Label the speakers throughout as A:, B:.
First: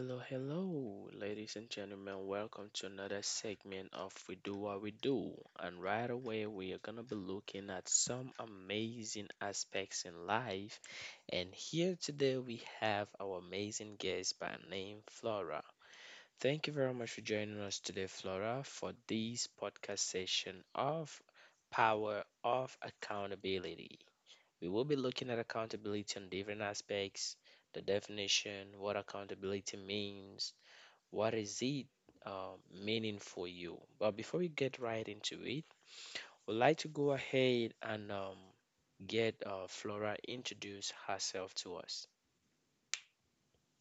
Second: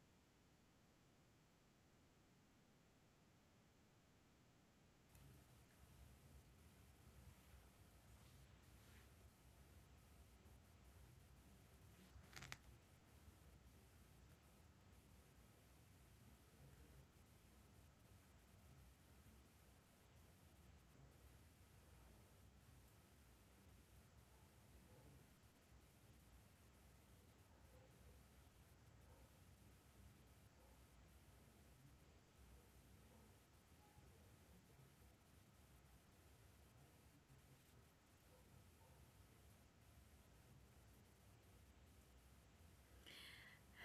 A: hello, hello, ladies and gentlemen. Welcome to another segment of We Do What We Do. And right away, we are going to be looking at some amazing aspects in life. And here today, we have our amazing guest by name Flora. Thank you very much for joining us today, Flora, for this podcast session of Power of Accountability. We will be looking at accountability on different aspects, the definition, what accountability means, what is it meaning for you. But before we get right into it, we'd like to go ahead and get Flora introduce herself to us.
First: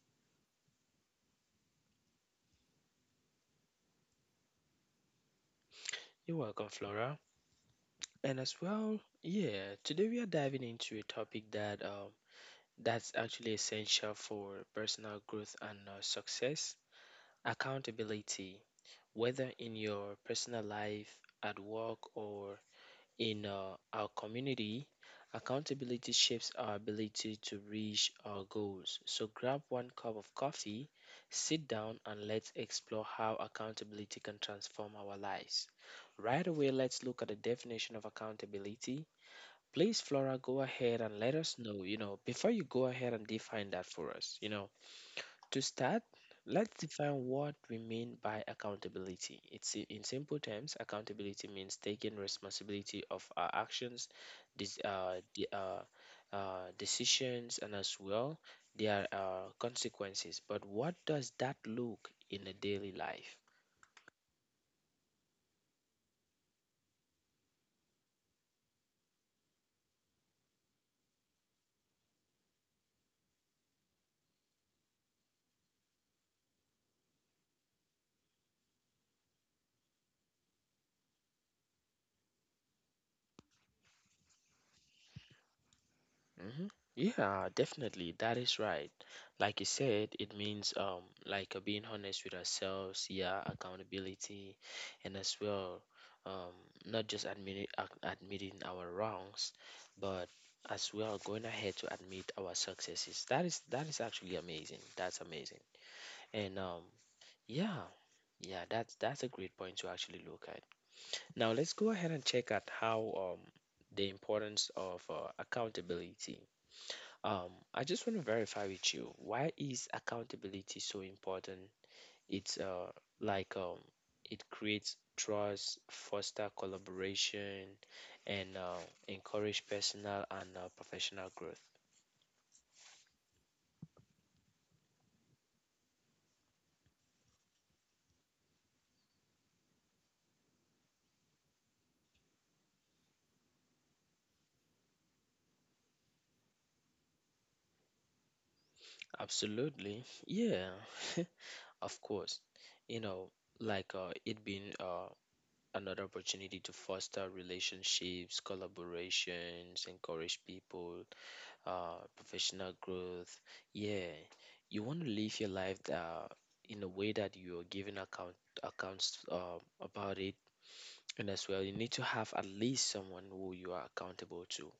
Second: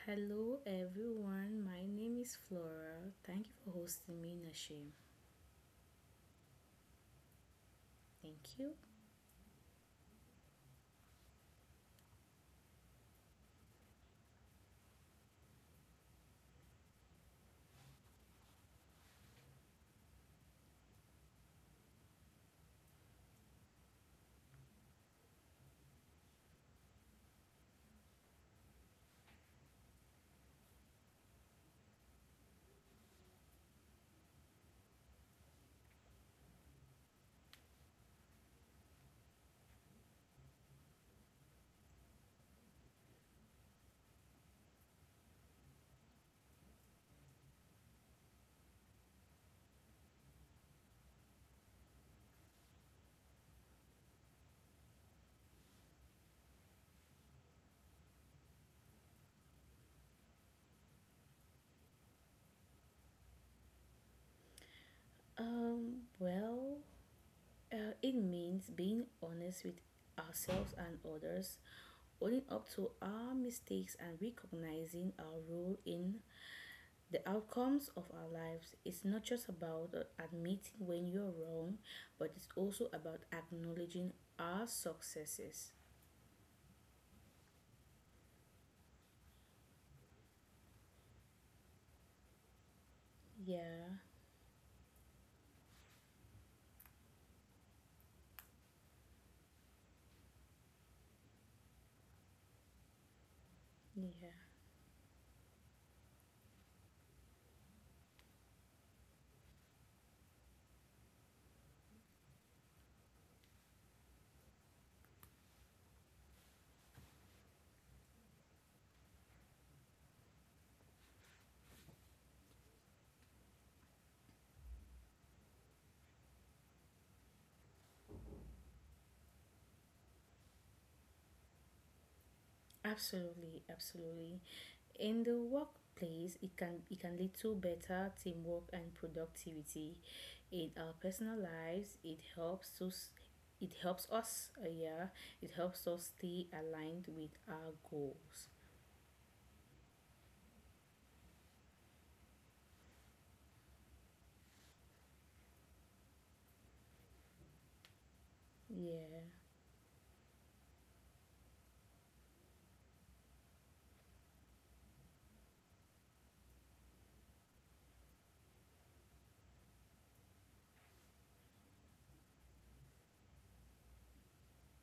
B: Hello, everyone. My name is Flora. Thank you for hosting me, Nashim.
A: You're welcome, Flora. And
B: Thank
A: as
B: you.
A: well, yeah, today we are diving into a topic that that's actually essential for personal growth and success, accountability. Whether in your personal life, at work, or in our community, accountability shapes our ability to reach our goals. So grab one cup of coffee, sit down, and let's explore how accountability can transform our lives. Right away, let's look at the definition of accountability. Please, Flora, go ahead and let us know. You know, before you go ahead and define that for us, you know, to start, let's define what we mean by accountability. In simple terms, accountability means taking responsibility of our actions, dis- uh, de- uh, decisions, and as well their consequences. But what does that look in a daily life?
B: Um, well, it means being honest with ourselves and others, owning up to our mistakes, and recognizing our role in the outcomes of our lives. It's not just about admitting when you're wrong, but it's also about acknowledging our successes.
A: Hmm. Yeah, definitely. That is right. Like you said, it means like being honest with ourselves, yeah,
B: Yeah,
A: accountability, and as well, um not just admitting admitting our wrongs, but as well going ahead to admit our successes. That is
B: yeah,
A: actually amazing. That's amazing. And Yeah, yeah, that's a great point to actually look at. Now let's go ahead and check at how the importance of accountability. I just want to verify with you, why is accountability so important? It's uh like um it creates trust, foster collaboration, and encourage personal and professional growth.
B: absolutely, absolutely. In the workplace, it can lead to better teamwork and productivity. In our personal lives, it helps us yeah, it helps us stay aligned with our goals.
A: Absolutely, yeah, of course. You know, like it being another opportunity to foster relationships,
B: Yeah,
A: collaborations, encourage people professional growth. Yeah, you want to live your life in a way that you are giving accounts about it, and as well, you need to have at least someone who you are accountable to.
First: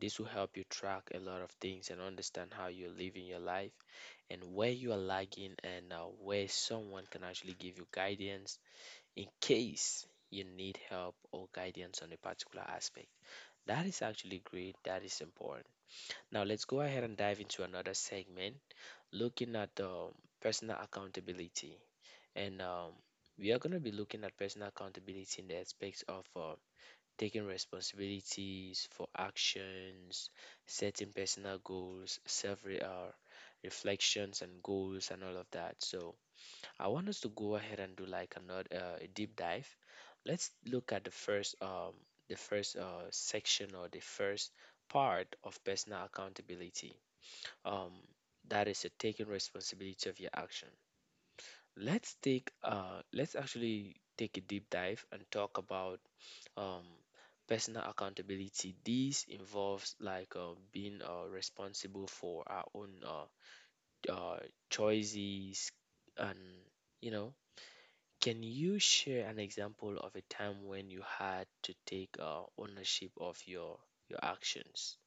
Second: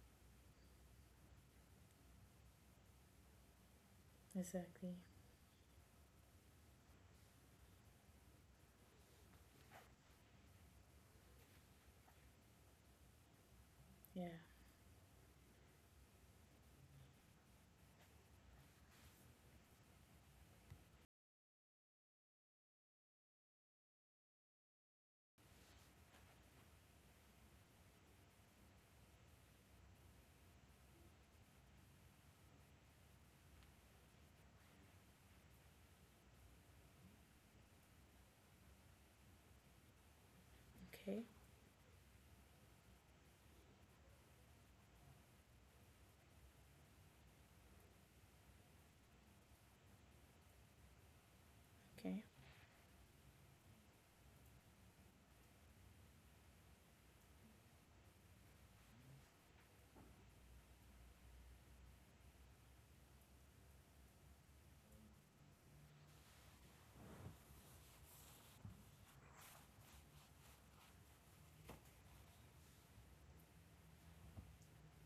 A: This will help you track a lot of things and understand how you're living your life and where you
B: exactly.
A: are lagging and where someone can actually give you guidance in case you need help or guidance on a particular aspect. That is
B: Yeah.
A: actually great. That is important. Now let's go ahead and dive into another segment looking at personal accountability. And we are going to be looking at personal accountability in the aspects of taking responsibilities for actions, setting personal goals, reflections and goals and all of that. So I want us to go ahead and do like another a deep dive. Let's look at
B: Okay.
A: the first section or the first part of personal accountability um, that is you're taking responsibility of your action. Let's
B: Okay.
A: take let's actually take a deep dive and talk about um, personal accountability. This involves like being responsible for our own uh, choices and you know. Can you share an example of a time when you had to take ownership of your actions?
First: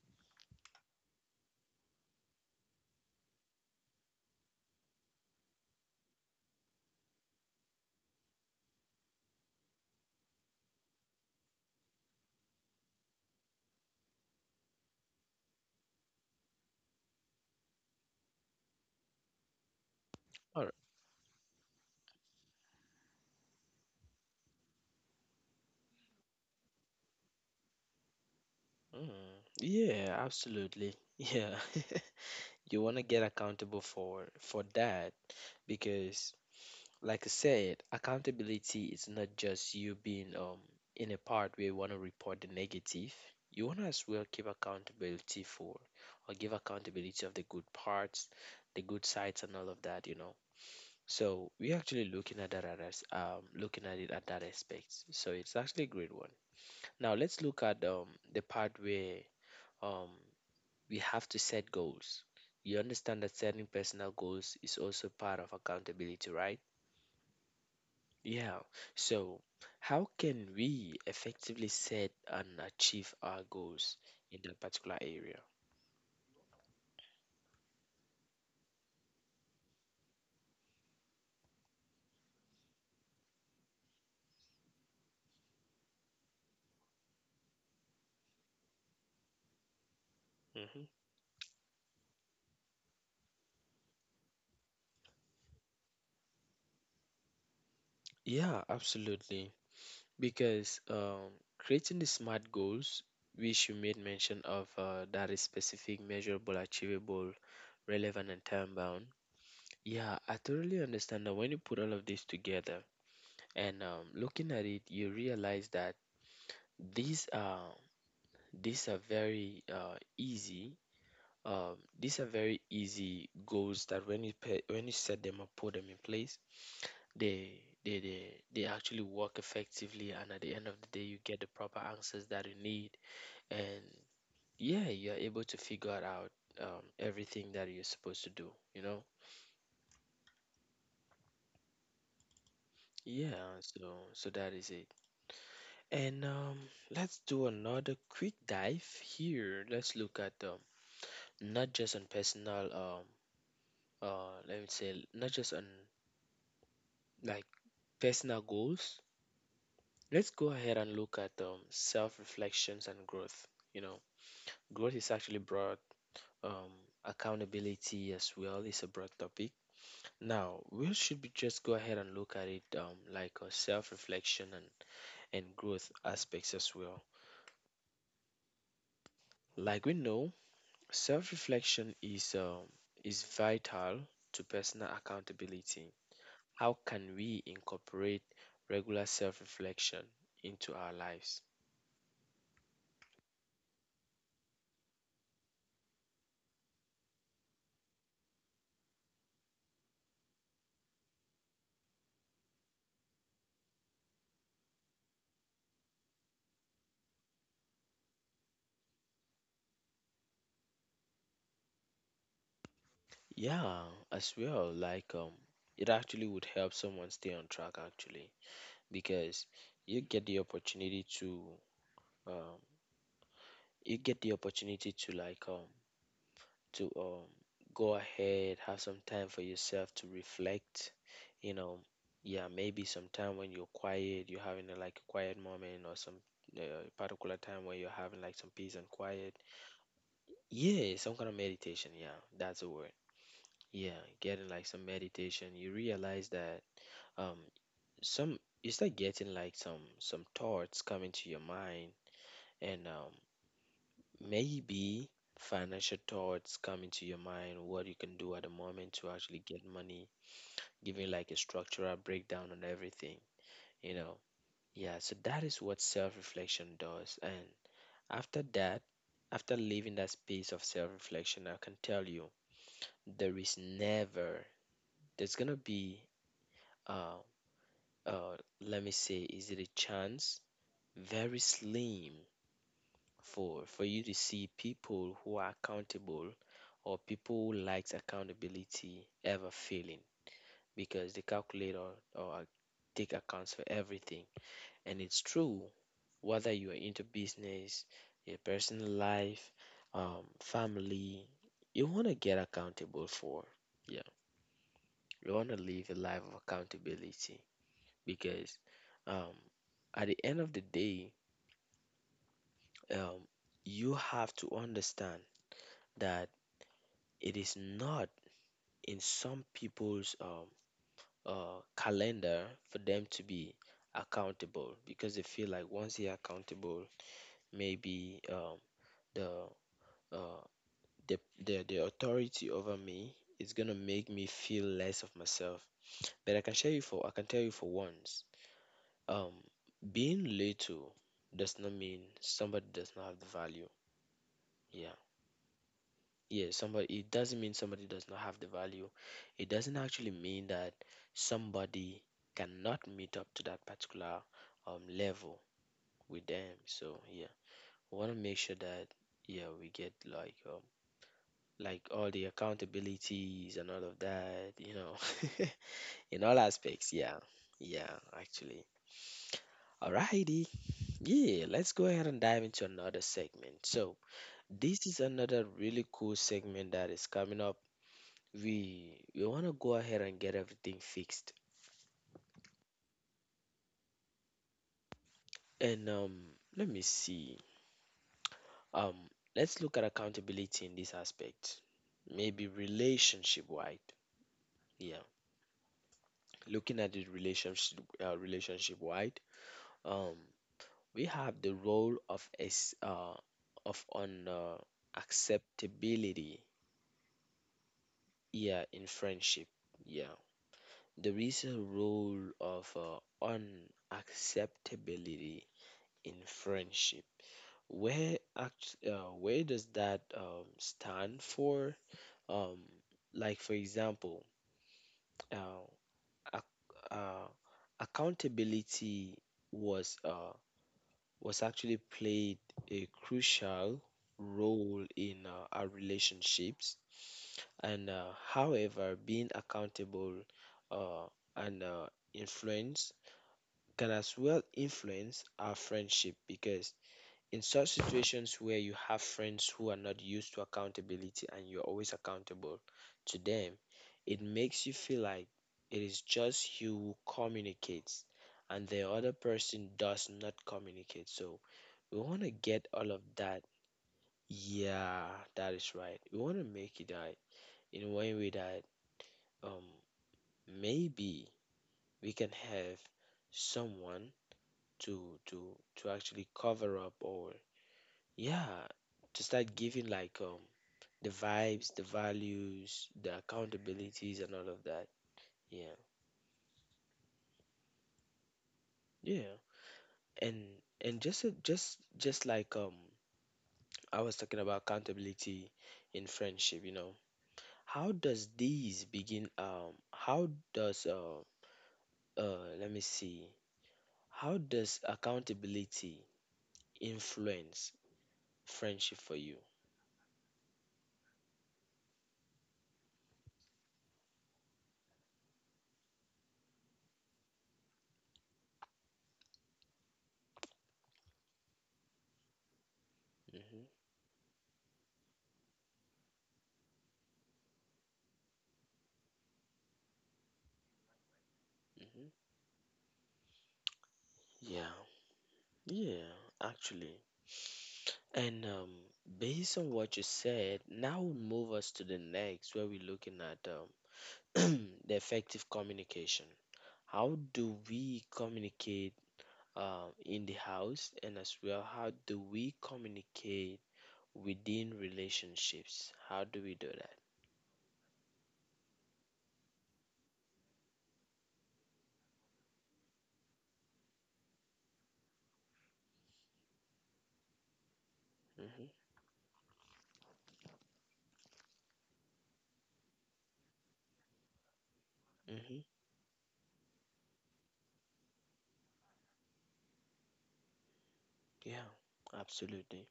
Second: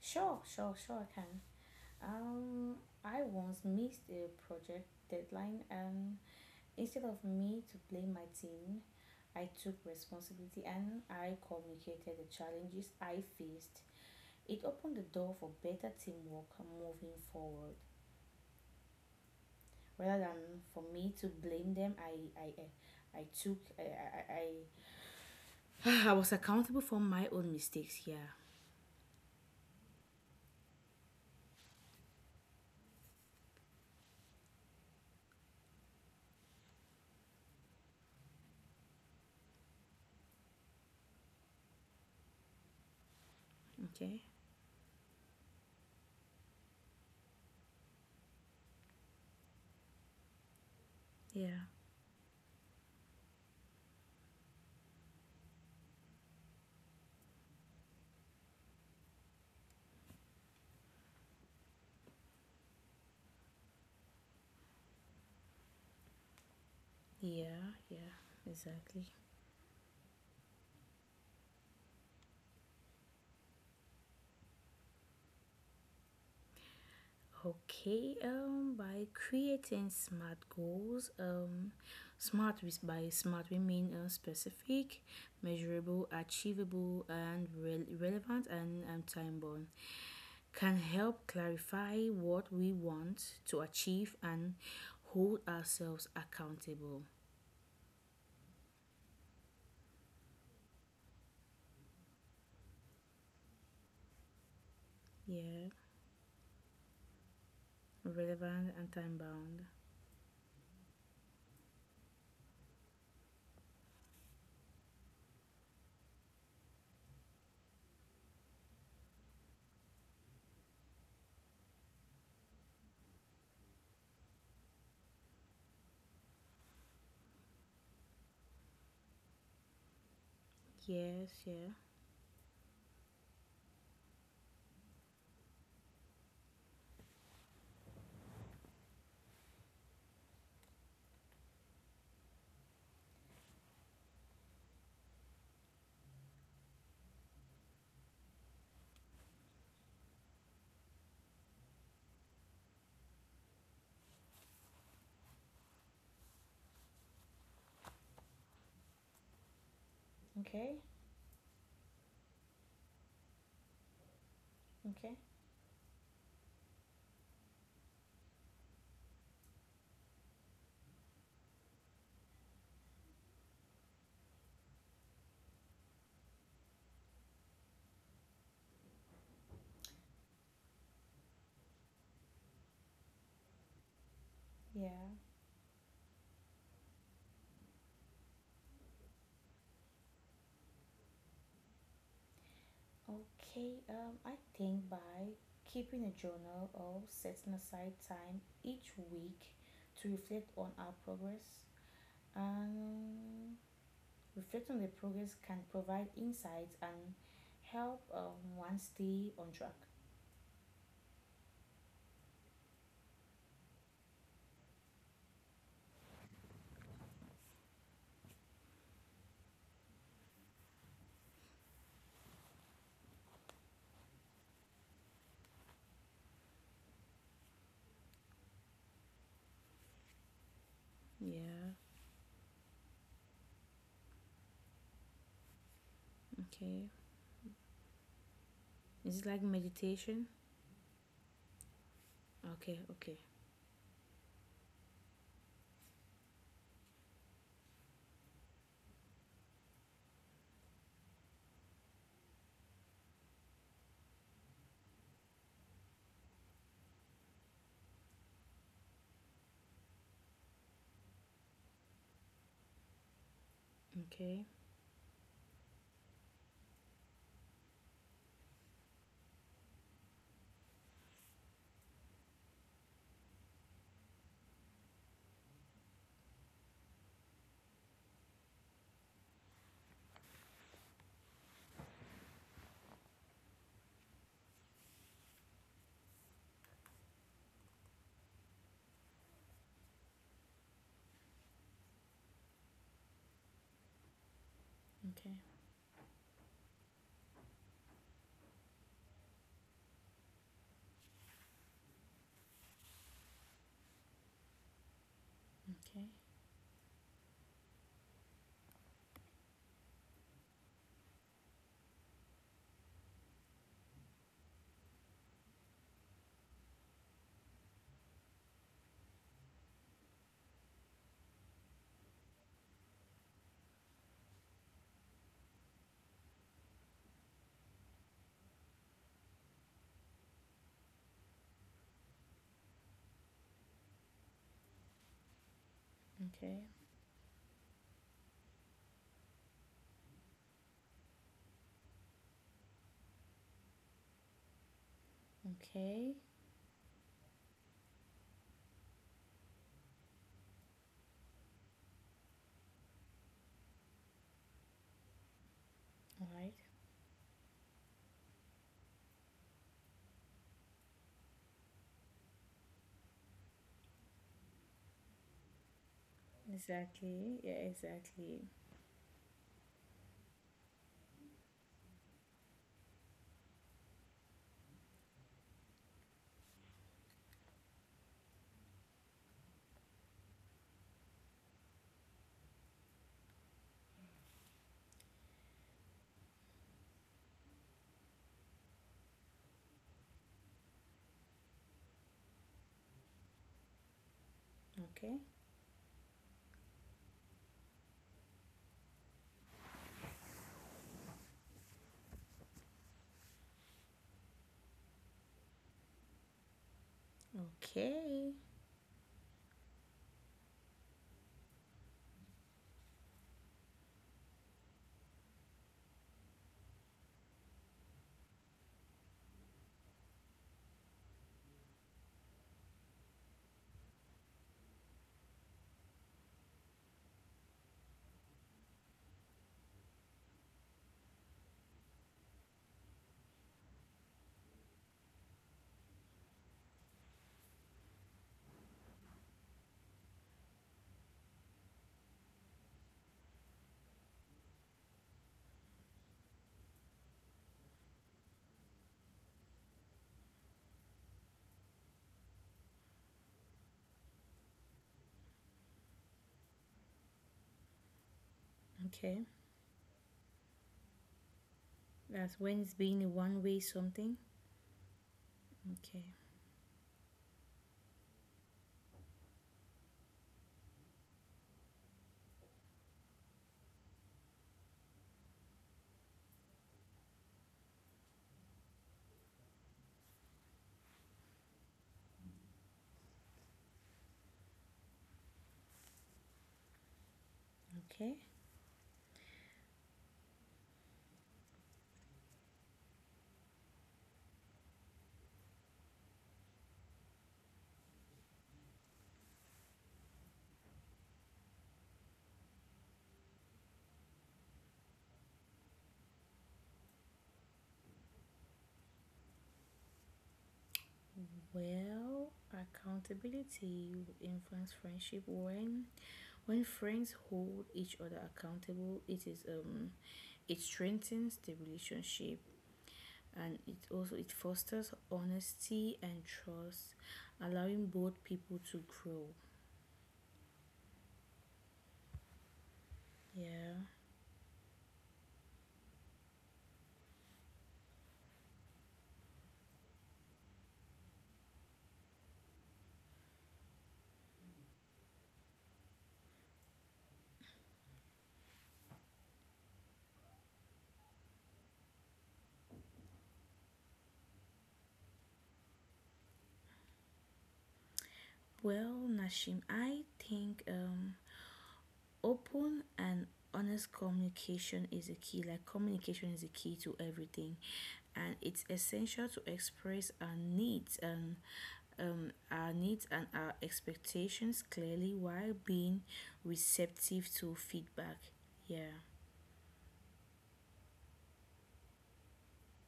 B: Sure, sure, sure, I can. Um I once missed a project deadline and instead of me to blame my team, I took responsibility and I communicated the challenges I faced. It opened the door for better teamwork moving forward. Rather
A: All
B: than
A: right.
B: for me to blame them, I took eh, I I was accountable for my own mistakes. Yeah.
A: Mm, yeah, absolutely. Yeah. You want to get accountable for that because like I said, accountability is not just you being in a part where you want to report the negative. You want to as well
B: Okay.
A: keep accountability for or give accountability of the good parts, the good sides, and all of that, you know. So
B: Yeah.
A: we're actually looking at that at as looking at it at that aspect. So it's actually a great one. Now let's look at the part where um we have to set goals. You understand that setting personal goals is also part of accountability, right?
B: Yeah. Yeah.
A: Yeah.
B: Exactly.
A: So, how can we effectively set and achieve our goals in that particular area?
B: Okay, by creating smart goals, smart, with by smart we mean specific, measurable, achievable, and relevant, and time bound can
A: Hmm.
B: help clarify what we want to achieve and hold ourselves accountable.
A: Yeah, absolutely. Because creating the SMART goals, which you made mention of that is
B: Yeah,
A: specific, measurable, achievable, relevant, and time
B: relevant and
A: bound.
B: time bound.
A: Yeah, I totally understand that when you put all of this together, and looking at it, you realize that these are these are very easy. These are very easy goals that when you when you set them up, put them in place, they they they they actually work effectively. And at the end of the day, you
B: Yes,
A: get the
B: yeah.
A: proper answers that you need, and yeah, you're able to figure out everything that you're supposed to do. You know, yeah. So that is it. And let's do another quick dive here. Let's look at not just on let me say, not just on like personal goals. Let's go ahead
B: Okay,
A: and look at self reflections and growth. You know, growth is
B: okay,
A: actually broad. Um, accountability as well is a broad topic. Now, we should be just go ahead and look at it like a self reflection and growth aspects as well. Like we know, self reflection is vital to personal
B: yeah.
A: accountability. How can we incorporate regular self reflection into our lives?
B: Okay, I think by keeping a journal or setting aside time each week to reflect on our progress, and reflect on the progress can provide insights and help one stay on track.
A: Yeah, as well, like it actually would help someone stay on track actually because you get the opportunity to um, you get the opportunity to to um, go ahead, have some time for yourself to reflect. You
B: Yeah.
A: know, yeah, maybe sometime when you're quiet, you're having a, like a quiet moment or some uh,
B: Okay.
A: particular time where you're having like some peace and
B: Is it
A: quiet.
B: like meditation?
A: Yeah, some kind of meditation. Yeah, that's the
B: Okay.
A: word.
B: Okay.
A: Yeah, getting like some meditation. You realize that um some you start getting like some thoughts coming to your mind and maybe financial thoughts come into your mind, what you can do at the moment to actually get money, giving like a structural breakdown on everything, you know.
B: Okay.
A: Yeah, so that is what self reflection does. And after that, after leaving that space of self reflection, I can tell you there is never, there's gonna be, uh, let me say, is it a chance? Very slim for you to see people who are accountable or people who likes accountability ever failing, because they calculate or take accounts for everything. And it's
B: Okay,
A: true, whether you are into business, your personal life, family, you want to get accountable for. Yeah, you want to live a
B: okay,
A: life of accountability, because um, at the end of the day, um, you have to understand that it is not in some people's calendar for them to be accountable, because they feel like once they're accountable, maybe um, the, uh, the the the authority over me is gonna make me feel less of myself. But I can
B: okay,
A: share you for I can tell you for once, um, being little does not mean somebody does not have the value. Yeah,
B: okay.
A: yeah, somebody, it doesn't mean somebody does not have the value. It doesn't actually mean that somebody cannot meet up to that particular level with
B: All
A: them.
B: right.
A: So yeah, we want to make sure that yeah, we get like all the accountabilities and all of that, you know, in all aspects. Yeah,
B: Exactly. Yeah,
A: yeah,
B: exactly.
A: actually. Alrighty. Yeah, let's go ahead and dive into another segment. So this is another really cool segment that is coming up. We want to go ahead and get everything fixed. And let me see. Um, let's look at accountability in this aspect. Maybe relationship wide. Yeah,
B: Okay.
A: looking at it relationship wide. Um, we have the role of as of on acceptability.
B: Okay.
A: Yeah, in friendship. Yeah, there is a role of uh, unacceptability in friendship. Where does that stand for? Um, like for example, uh, ac uh, accountability was uh, was actually played a crucial role in our relationships. And however, being accountable uh, and influence can as well influence our friendship, because in such situations where you have friends who are not used to accountability and you're always accountable to them, it makes you feel like it is just you who communicates and the other
B: Okay.
A: person does not communicate. So we want to
B: That's when
A: get
B: it's
A: all of
B: being
A: that.
B: one way something.
A: Yeah, that is right.
B: Okay.
A: We want to make it right in a way that um maybe we can have someone to to to actually cover up or yeah, to start giving like the vibes, the values, the accountabilities, and all of that. Yeah.
B: Okay.
A: Yeah. And and just a- just just like um I was talking about accountability in friendship. How does these begin how does let me see, how does accountability influence friendship for you?
B: Well, accountability will influence friendship when friends hold each other accountable. It strengthens the relationship, and
A: Hmm.
B: it also it fosters honesty and trust, allowing both people to grow.
A: Hmm.
B: Yeah.
A: Yeah. Yeah, actually. And based on what you said, now we'll move us to the next where we're looking at the effective communication. How do we communicate in the house, and as well, how do we communicate within relationships? How do we do that?
B: Well, Nashim, I think open and honest communication is a key. Like, communication is a key to everything. And it's
A: Mm-hmm.
B: essential to express our needs and our expectations clearly while
A: Mm-hmm.
B: being receptive to feedback. Yeah.
A: Yeah, absolutely.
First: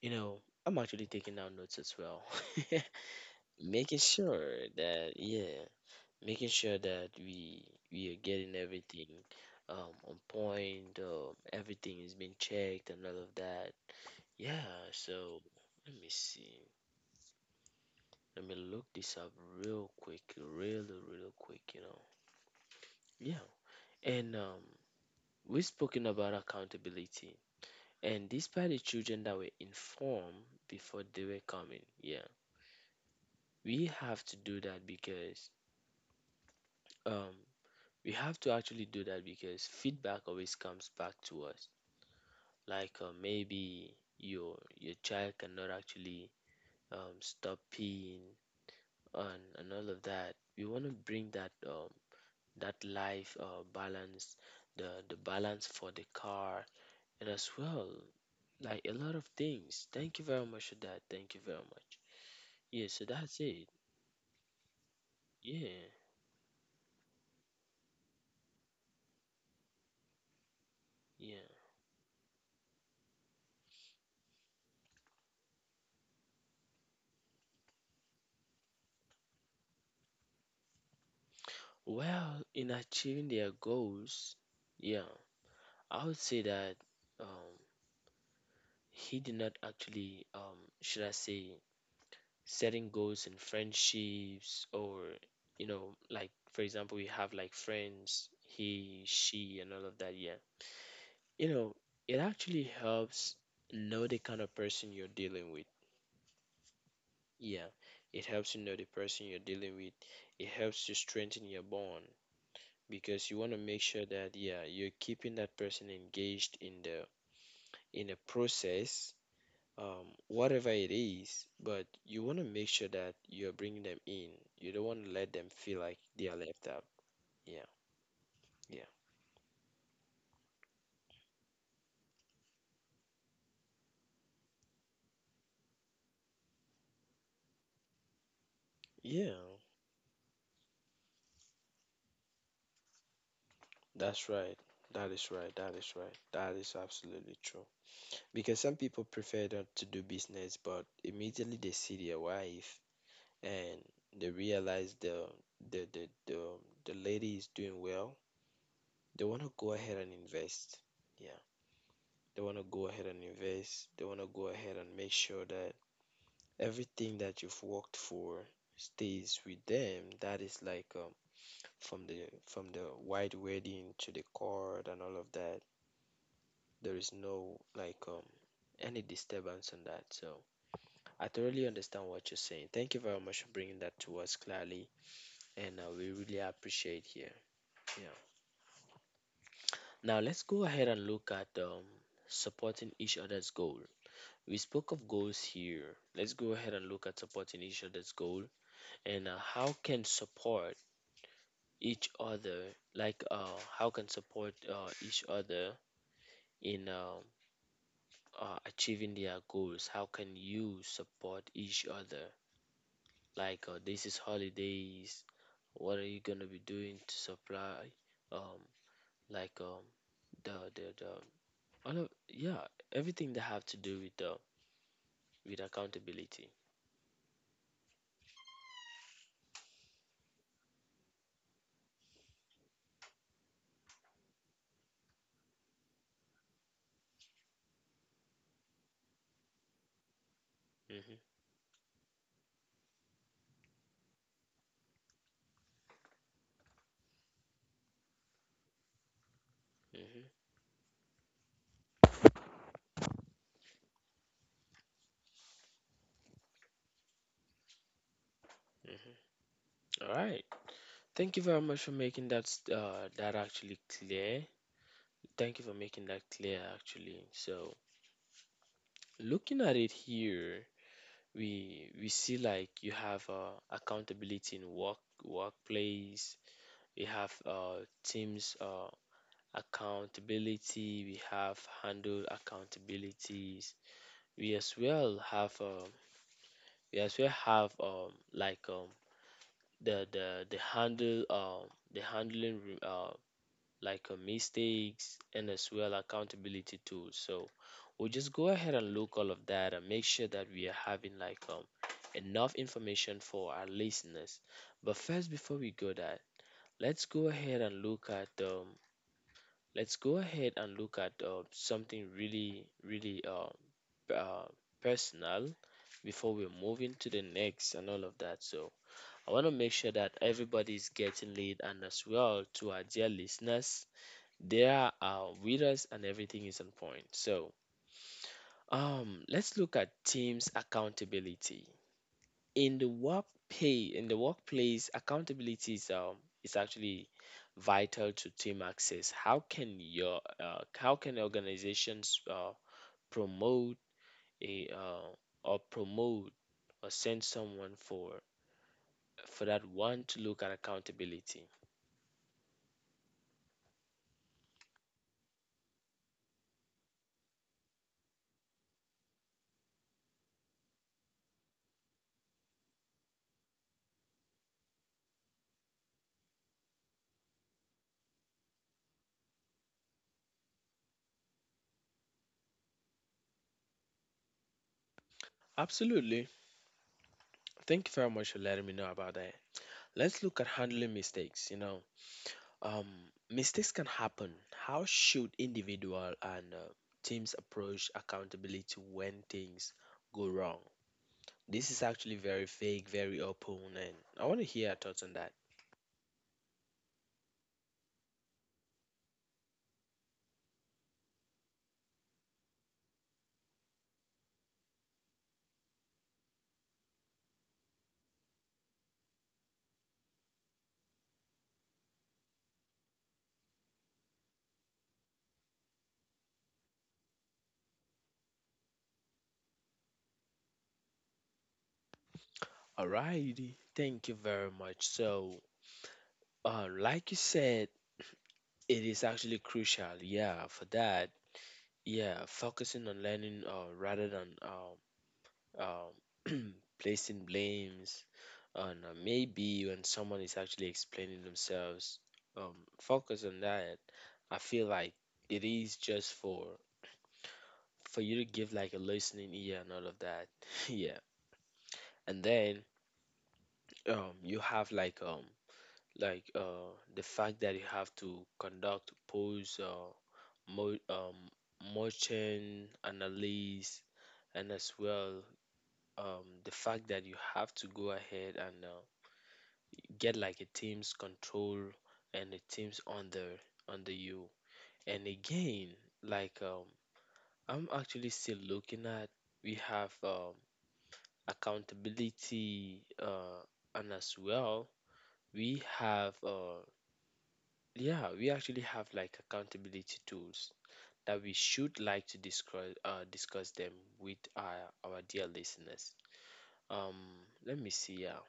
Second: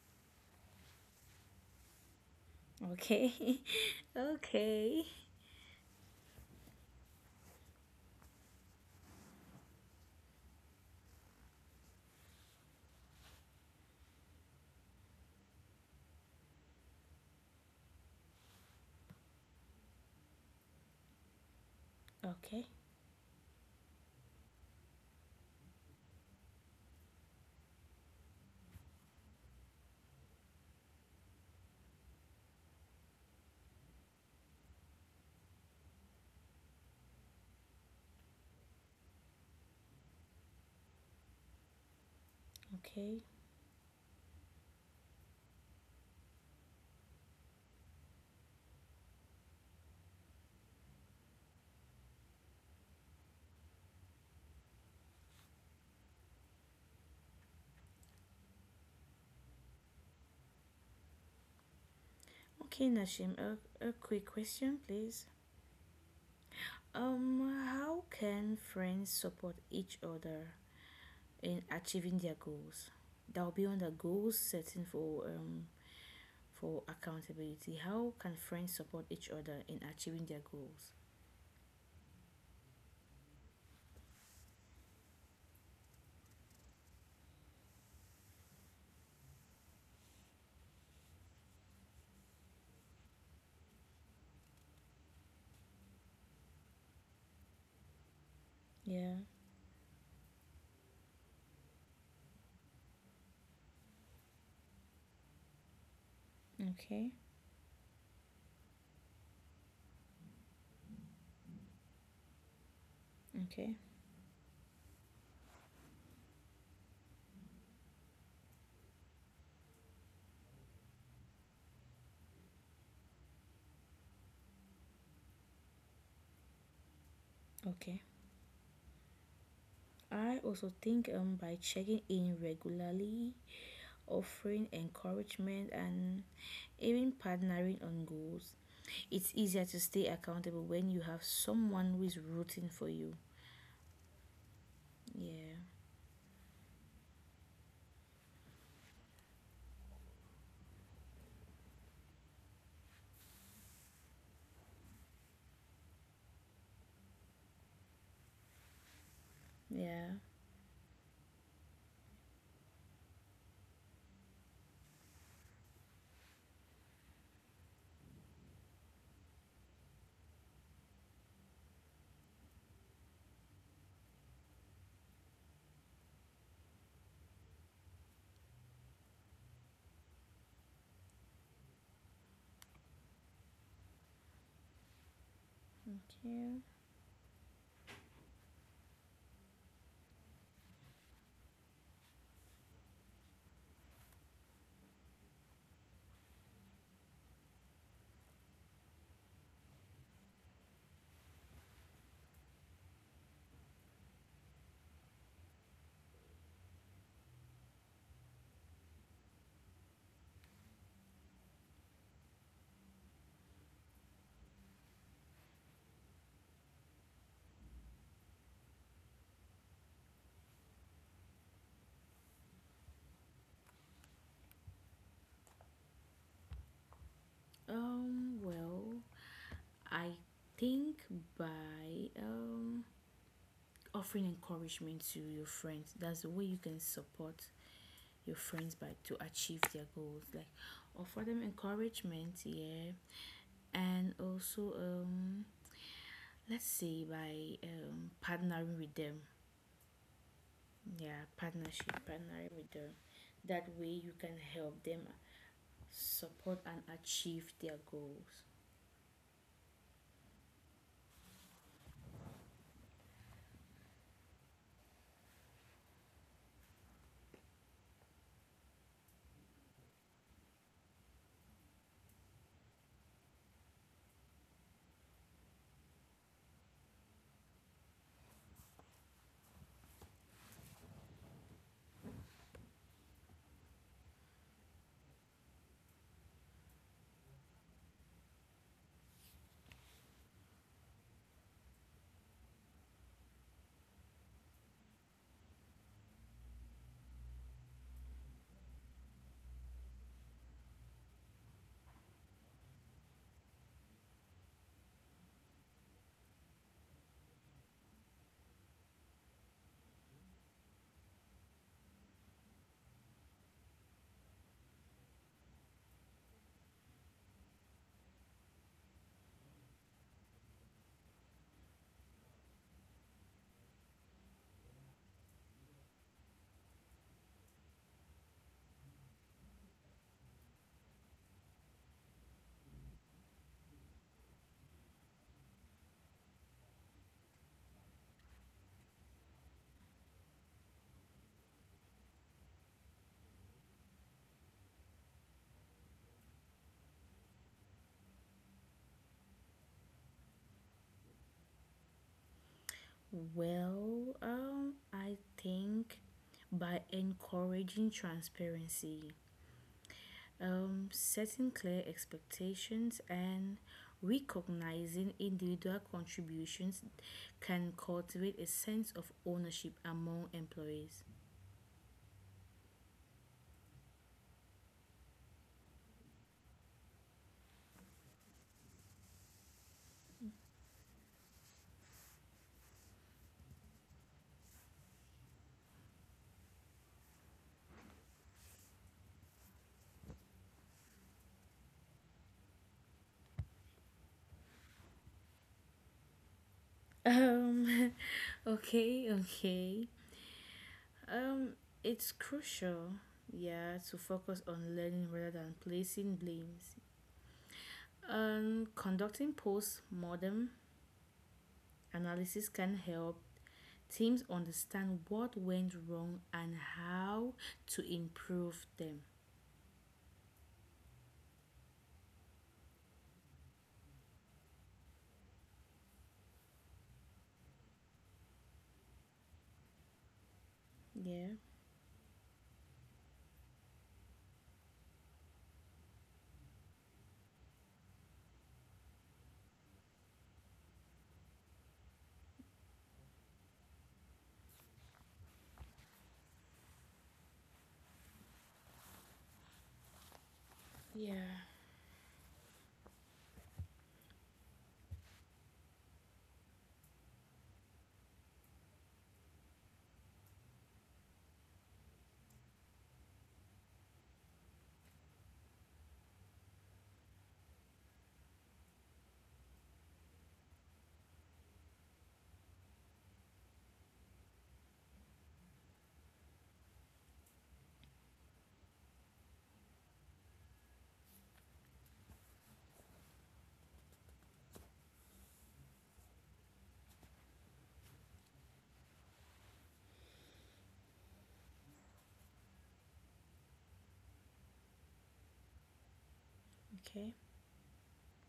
A: You know, I'm actually taking down notes as well,
B: Okay.
A: making sure
B: Okay.
A: that, yeah, making sure that we are getting everything on point, everything is being checked and all of that. Yeah, so let me see. Let me look this up real quick, really, real quick, you know.
B: Okay.
A: Yeah. And we've spoken about accountability. And despite the children that were informed before they were coming, yeah, we have to do that because um, we have to actually do that because feedback always comes back to us like
B: Okay.
A: maybe your child cannot actually stop peeing and all of that. We want to bring that that life balance, the balance for the car, and as well like a lot of things. Thank you very much for that. Thank you very much. Yeah,
B: Okay,
A: so
B: Nashim.
A: that's it.
B: A quick question, please.
A: Yeah,
B: How can friends support each other in
A: yeah.
B: achieving their goals? That'll be on the goals setting for accountability. How can friends support each other in achieving their goals?
A: Well, in achieving their goals, yeah, I would say that um, he did not actually should I say setting goals in friendships, or you know, like for example, we have like friends, he,
B: Yeah.
A: she, and all of that. Yeah, you know, it actually helps know the kind of person you're dealing with.
B: Okay.
A: Yeah, it helps you know the person you're dealing with. It helps to strengthen your bond because you want to
B: Okay.
A: make sure that yeah, you're keeping that person engaged in the process, whatever it is, but you want to make sure that you're bringing them in. You don't want to let them feel like they are left out. Yeah,
B: Okay.
A: yeah,
B: I also think by checking in regularly, offering encouragement, and even partnering on goals,
A: yeah.
B: it's easier to stay accountable when you have someone who is rooting for you.
A: That's right. That is right.
B: Yeah.
A: That is right. That is absolutely true. Because some people prefer not to do business, but immediately they see their wife and they realize the the the, the lady is doing well. They want to go ahead and
B: Yeah.
A: invest. Yeah, they want to go ahead and invest. They want to go ahead and make sure that everything that you've worked for stays with them. That is like from the white wedding to the cord and all of that. There is no like any disturbance on that. So I thoroughly understand what you're saying. Thank you very much for bringing that to us clearly, and we really
B: Okay.
A: appreciate here. Yeah. Now let's go ahead and look at supporting each other's goal. We spoke of goals here. Let's go ahead and look at supporting each other's goal, and how can support each other, like how can support each other in achieving their goals? How can you support each other? Like this is holidays, what are you gonna be doing to supply um like um the all of, yeah, everything that have to do with the with accountability.
B: Well, I think by offering encouragement to your friends. That's the way you can support your friends, by to achieve their goals. Like,
A: Hmm.
B: offer them encouragement, yeah, and also, let's say by partnering with them.
A: Hmm.
B: Yeah, partnership, partnering with them. That way you can help them support and achieve their goals.
A: Hmm. All right, thank you very much for making that that actually clear. Thank you for making that clear actually. So looking at it here, we see like you have accountability in workplace, we have teams accountability, we have handle accountabilities, we as well have um, we as well have the handle, the handling mistakes and as well accountability tools. So we'll just go ahead and look all of that and make sure that we are having like enough information for our listeners. But first, before we go that, let's go ahead and look at let's go ahead and look at something really really uh, personal before we move into the next and all of that. So I want to make sure that everybody's getting lead and as well to our dear listeners there are winners and everything is on point. So, let's look at teams accountability. In the work pay, in the workplace, accountability is actually vital to team access. How can your how can organizations promote a or promote or send someone for that one to look at accountability?
B: Well, I think by encouraging transparency, setting clear expectations, and recognizing individual contributions can cultivate a sense of ownership among employees.
A: Absolutely. Thank you very much for letting me know about that. Let's look at handling mistakes. You know, Um, mistakes can happen. How should individual and teams approach accountability when things go wrong? This is actually very vague, very open, and I want to hear your thoughts on that.
B: Um, okay, okay. Um, it's crucial, yeah, to focus on learning rather than placing blames. Conducting post-mortem analysis can help teams understand what went wrong and how to improve them.
A: Alrighty, thank you very much. So, like you said, it is actually crucial. Yeah, for that.
B: Yeah.
A: Yeah, focusing on learning rather than um, placing blames, and maybe when someone is actually explaining themselves, um, focus on that. I feel like it is just for you to give like a listening ear and all of that. Yeah,
B: Yeah.
A: and then you have like the fact that you have to conduct polls, mo- um, motion analysis, and as well the fact that you have to go ahead and get like a team's control and a team's under under you. And again, like I'm actually still looking at, we have accountability and as well we have yeah, we actually have like accountability tools that we should like to discuss, discuss them with our dear listeners. Um,
B: Okay.
A: let me see. Yeah.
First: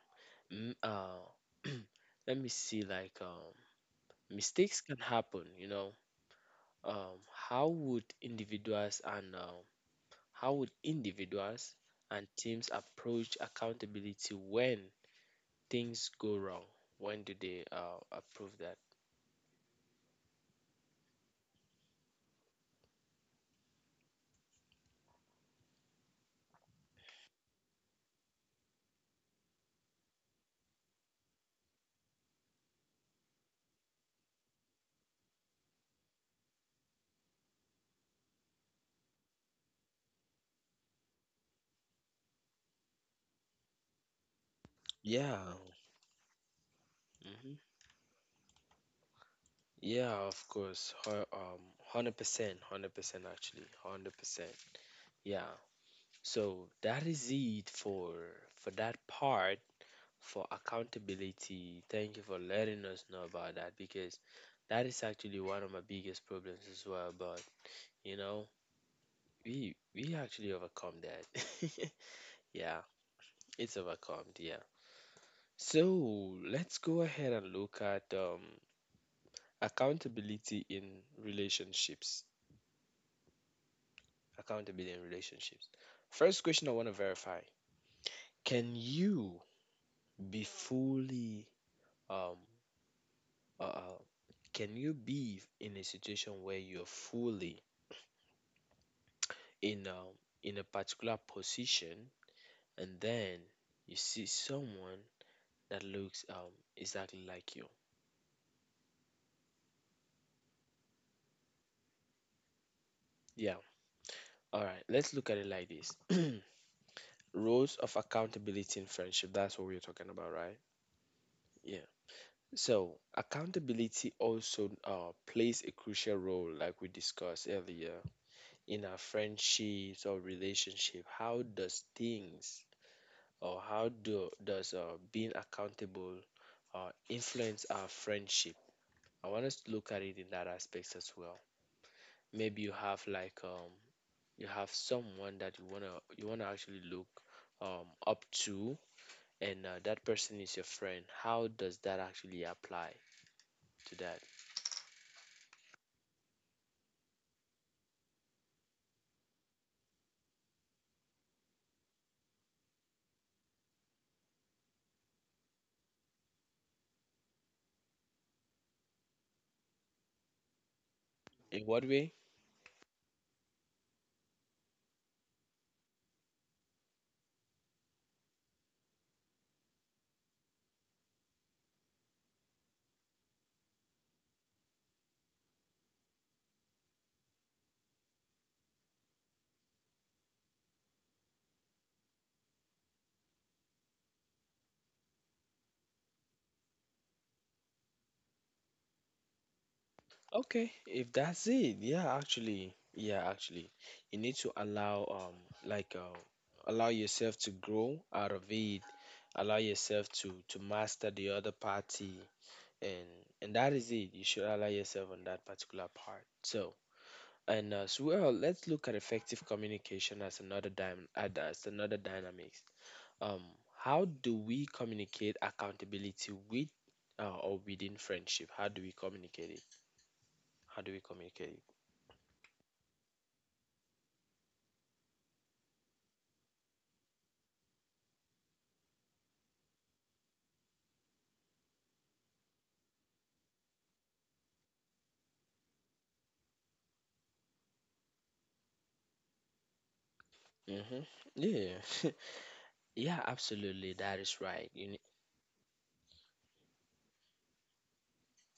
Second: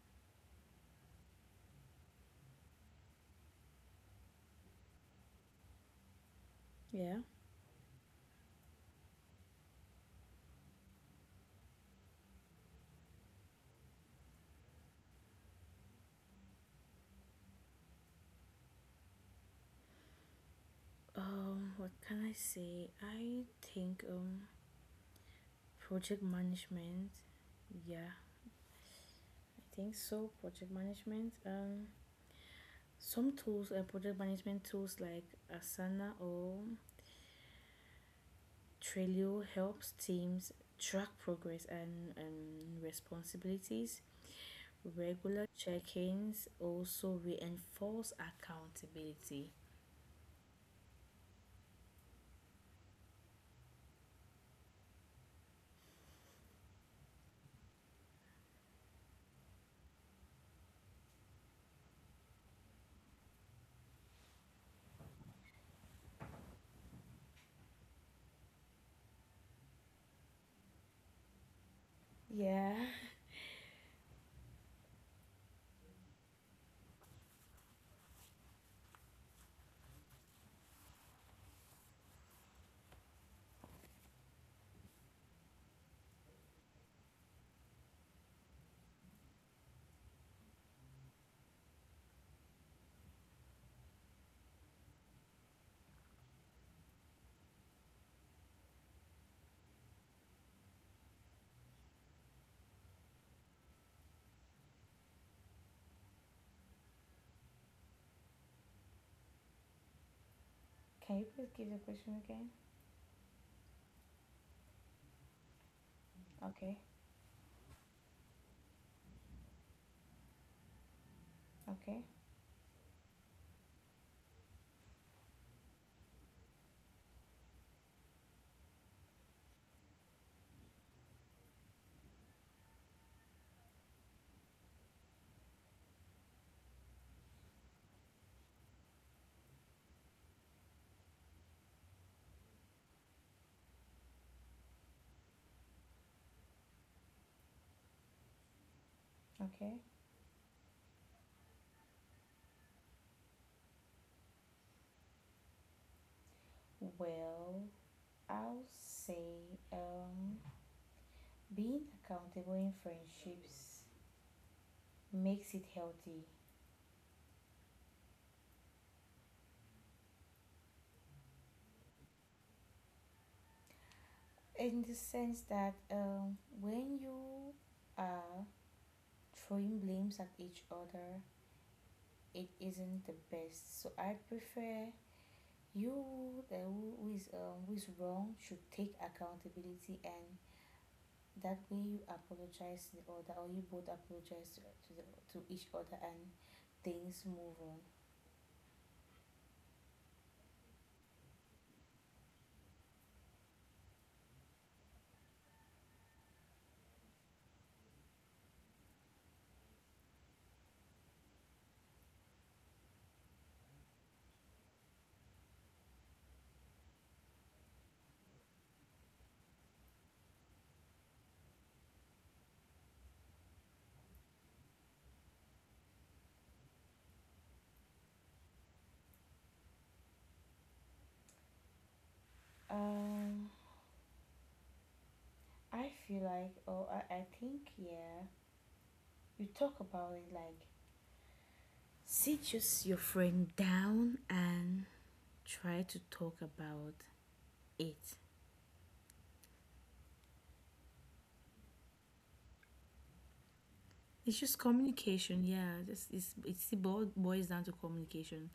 A: Mm, uh, let me see. Like mistakes can happen, you know.
B: Yeah.
A: um, how would individuals and how would individuals and teams approach accountability when things go wrong, when do they approve that?
B: What can I say? I think project management. Yeah. I think so. Project management. Some tools, project management tools like Asana or Trello, helps teams track progress and responsibilities. Regular
A: Yeah.
B: check-ins also
A: Hmm.
B: reinforce accountability.
A: Yeah, of course. 100% 100% actually 100%. Yeah, so that is it for that part for accountability. Thank you for letting us know about that because that is actually one of my biggest problems as well. But you know, we actually overcome that.
B: Yeah.
A: Yeah, it's overcome. Yeah. So let's go ahead and look at accountability in relationships. Accountability in relationships. First question I want to verify: can you be fully um uh, uh, can you be in a situation where you're fully in a in a particular position, and then you see someone that looks exactly like you?
B: Can you please give the question again?
A: Yeah, all right, let's look at it like this.
B: Okay.
A: Roles of accountability in friendship, that's what we're talking about, right? Yeah.
B: Okay.
A: So accountability also plays a crucial role, like we discussed earlier, in our friendships or relationship. How does things or how do does being accountable influence our friendship? I want us to look at it in that aspect as well. Maybe you have like you have someone that you wanna actually look up to, and
B: Okay.
A: that person is your friend. How does that actually apply to that?
B: Well, I'll say being accountable in friendships makes it healthy
A: In what way?
B: in the sense that when you are throwing blames at each other, it isn't the best. So I prefer you the who who is wrong should take accountability, and that way you apologize to the other, or you both apologize to, the, to each other, and things move
A: Okay, if that's it, yeah, actually, you need to allow like uh, allow yourself to grow out of it, allow yourself to master the other party, and and that is it, you should allow yourself on that particular part. So, and as well, let's look at effective communication as another dynamics. um how do we communicate accountability with or within friendship? How do we communicate it? How do we communicate
B: on. I feel like, I think, yeah, you talk about it, like, sit just your friend down and try to talk about it.
A: it? Mm-hmm. Yeah. Yeah, absolutely, that
B: It's
A: is
B: just
A: right. You ne-
B: communication, yeah. Just it's it bo- boils down to communication.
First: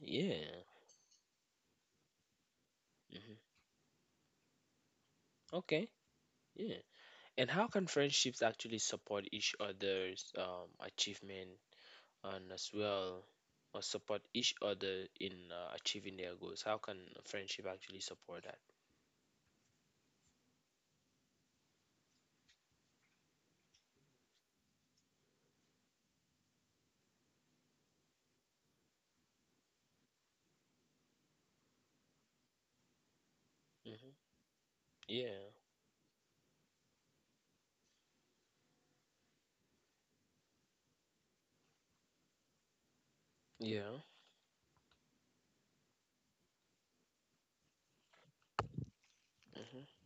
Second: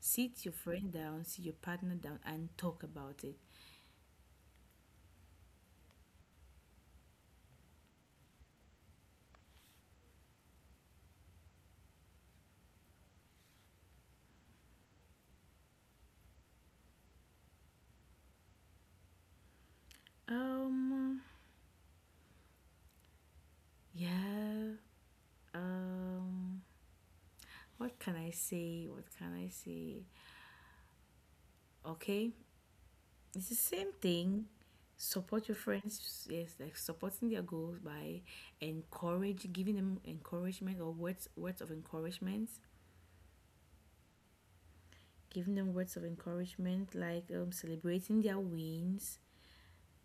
B: Sit your
A: yeah.
B: friend down, sit your partner down, and talk about it.
A: Hmm. Okay. Yeah. And how can friendships actually support each other's achievement, and as well support each other in achieving their goals? How can a friendship actually support that?
B: Um, yeah. Um, what can I say? What can I say? Okay, it's the same
A: Hmm.
B: thing. Support
A: Yeah,
B: your friends, yes, like supporting their goals by giving them encouragement, or words of encouragement,
A: yeah,
B: giving them words of encouragement, like, celebrating their wins,
A: hmm,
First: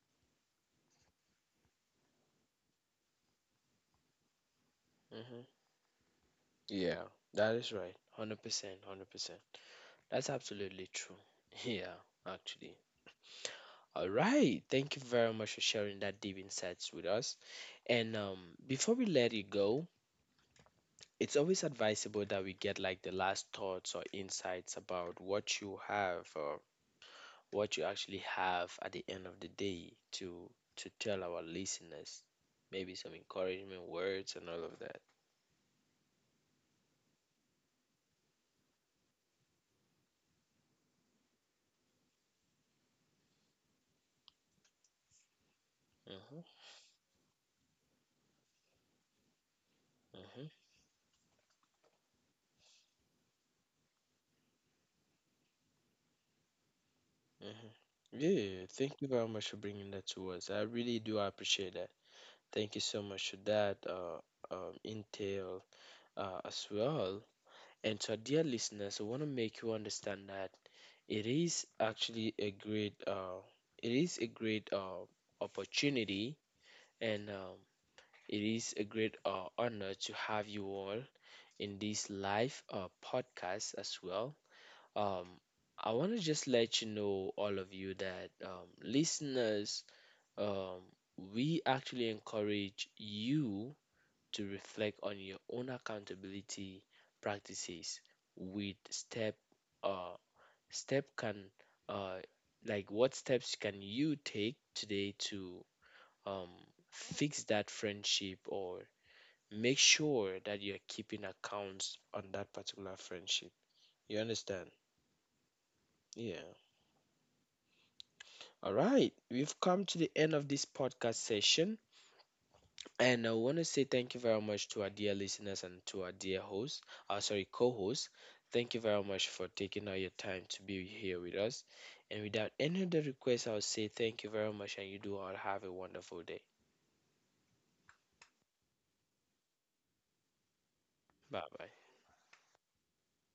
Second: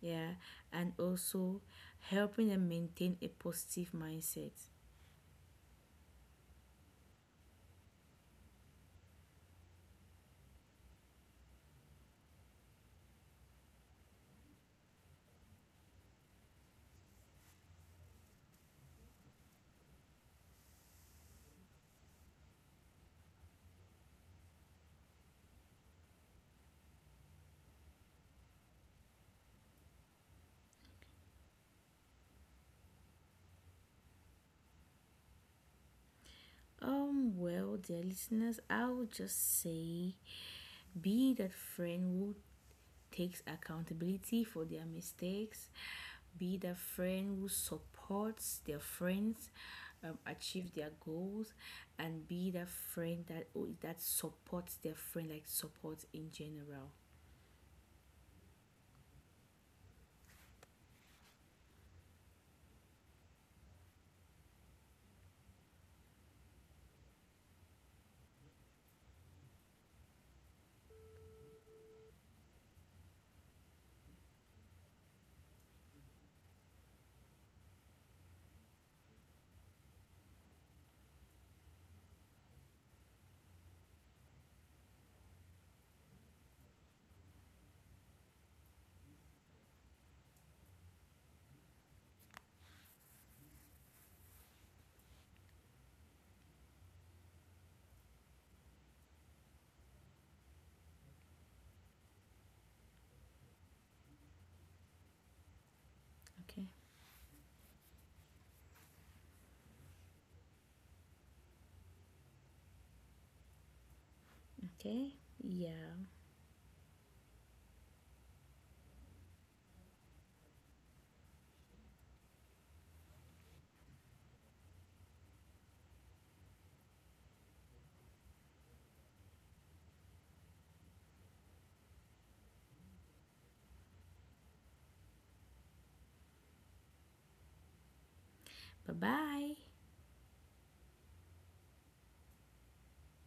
B: yeah, and also helping them maintain a positive mindset.
A: hmm, yeah. That is right. 100%, 100%. That's absolutely true. Yeah, actually. All right. Thank you very much for sharing that deep insights with us. And before we let it go, it's always advisable that we get like the last thoughts or insights about what you have. What you actually have at the end of the day to tell our listeners, maybe some encouragement words and all of that.
B: Well, dear listeners, I would just say, be that friend who takes accountability for their mistakes, be
A: Hmm.
B: the friend who supports their friends
A: Hmm.
B: achieve their goals, and be the friend that that supports their friend, like, supports in general.
A: Hmm. Yeah, thank you very much for bringing that to us, I really do appreciate that. Thank you so much for that intel as well. And to our dear listeners, I want to make you understand that it is actually a great it is a great opportunity, and it is a great honor to have you all in this live podcast as well. Um, I want to just let you know, all of you, that listeners, um, we actually encourage you to reflect on your own accountability practices with step uh, step can uh, like what steps can you take today to um,
B: Okay.
A: fix that friendship or make sure that you're keeping accounts on that particular friendship. You understand?
B: Okay. Yeah.
A: Yeah. All right, we've come to the end of this podcast session. And I want to say thank you very much to our dear listeners and to our dear host, sorry, co host. Thank you very much for taking out your time to be here with us. And without any other requests, I'll say thank you very much and you do all have a wonderful day.
B: Bye bye.
A: Bye bye.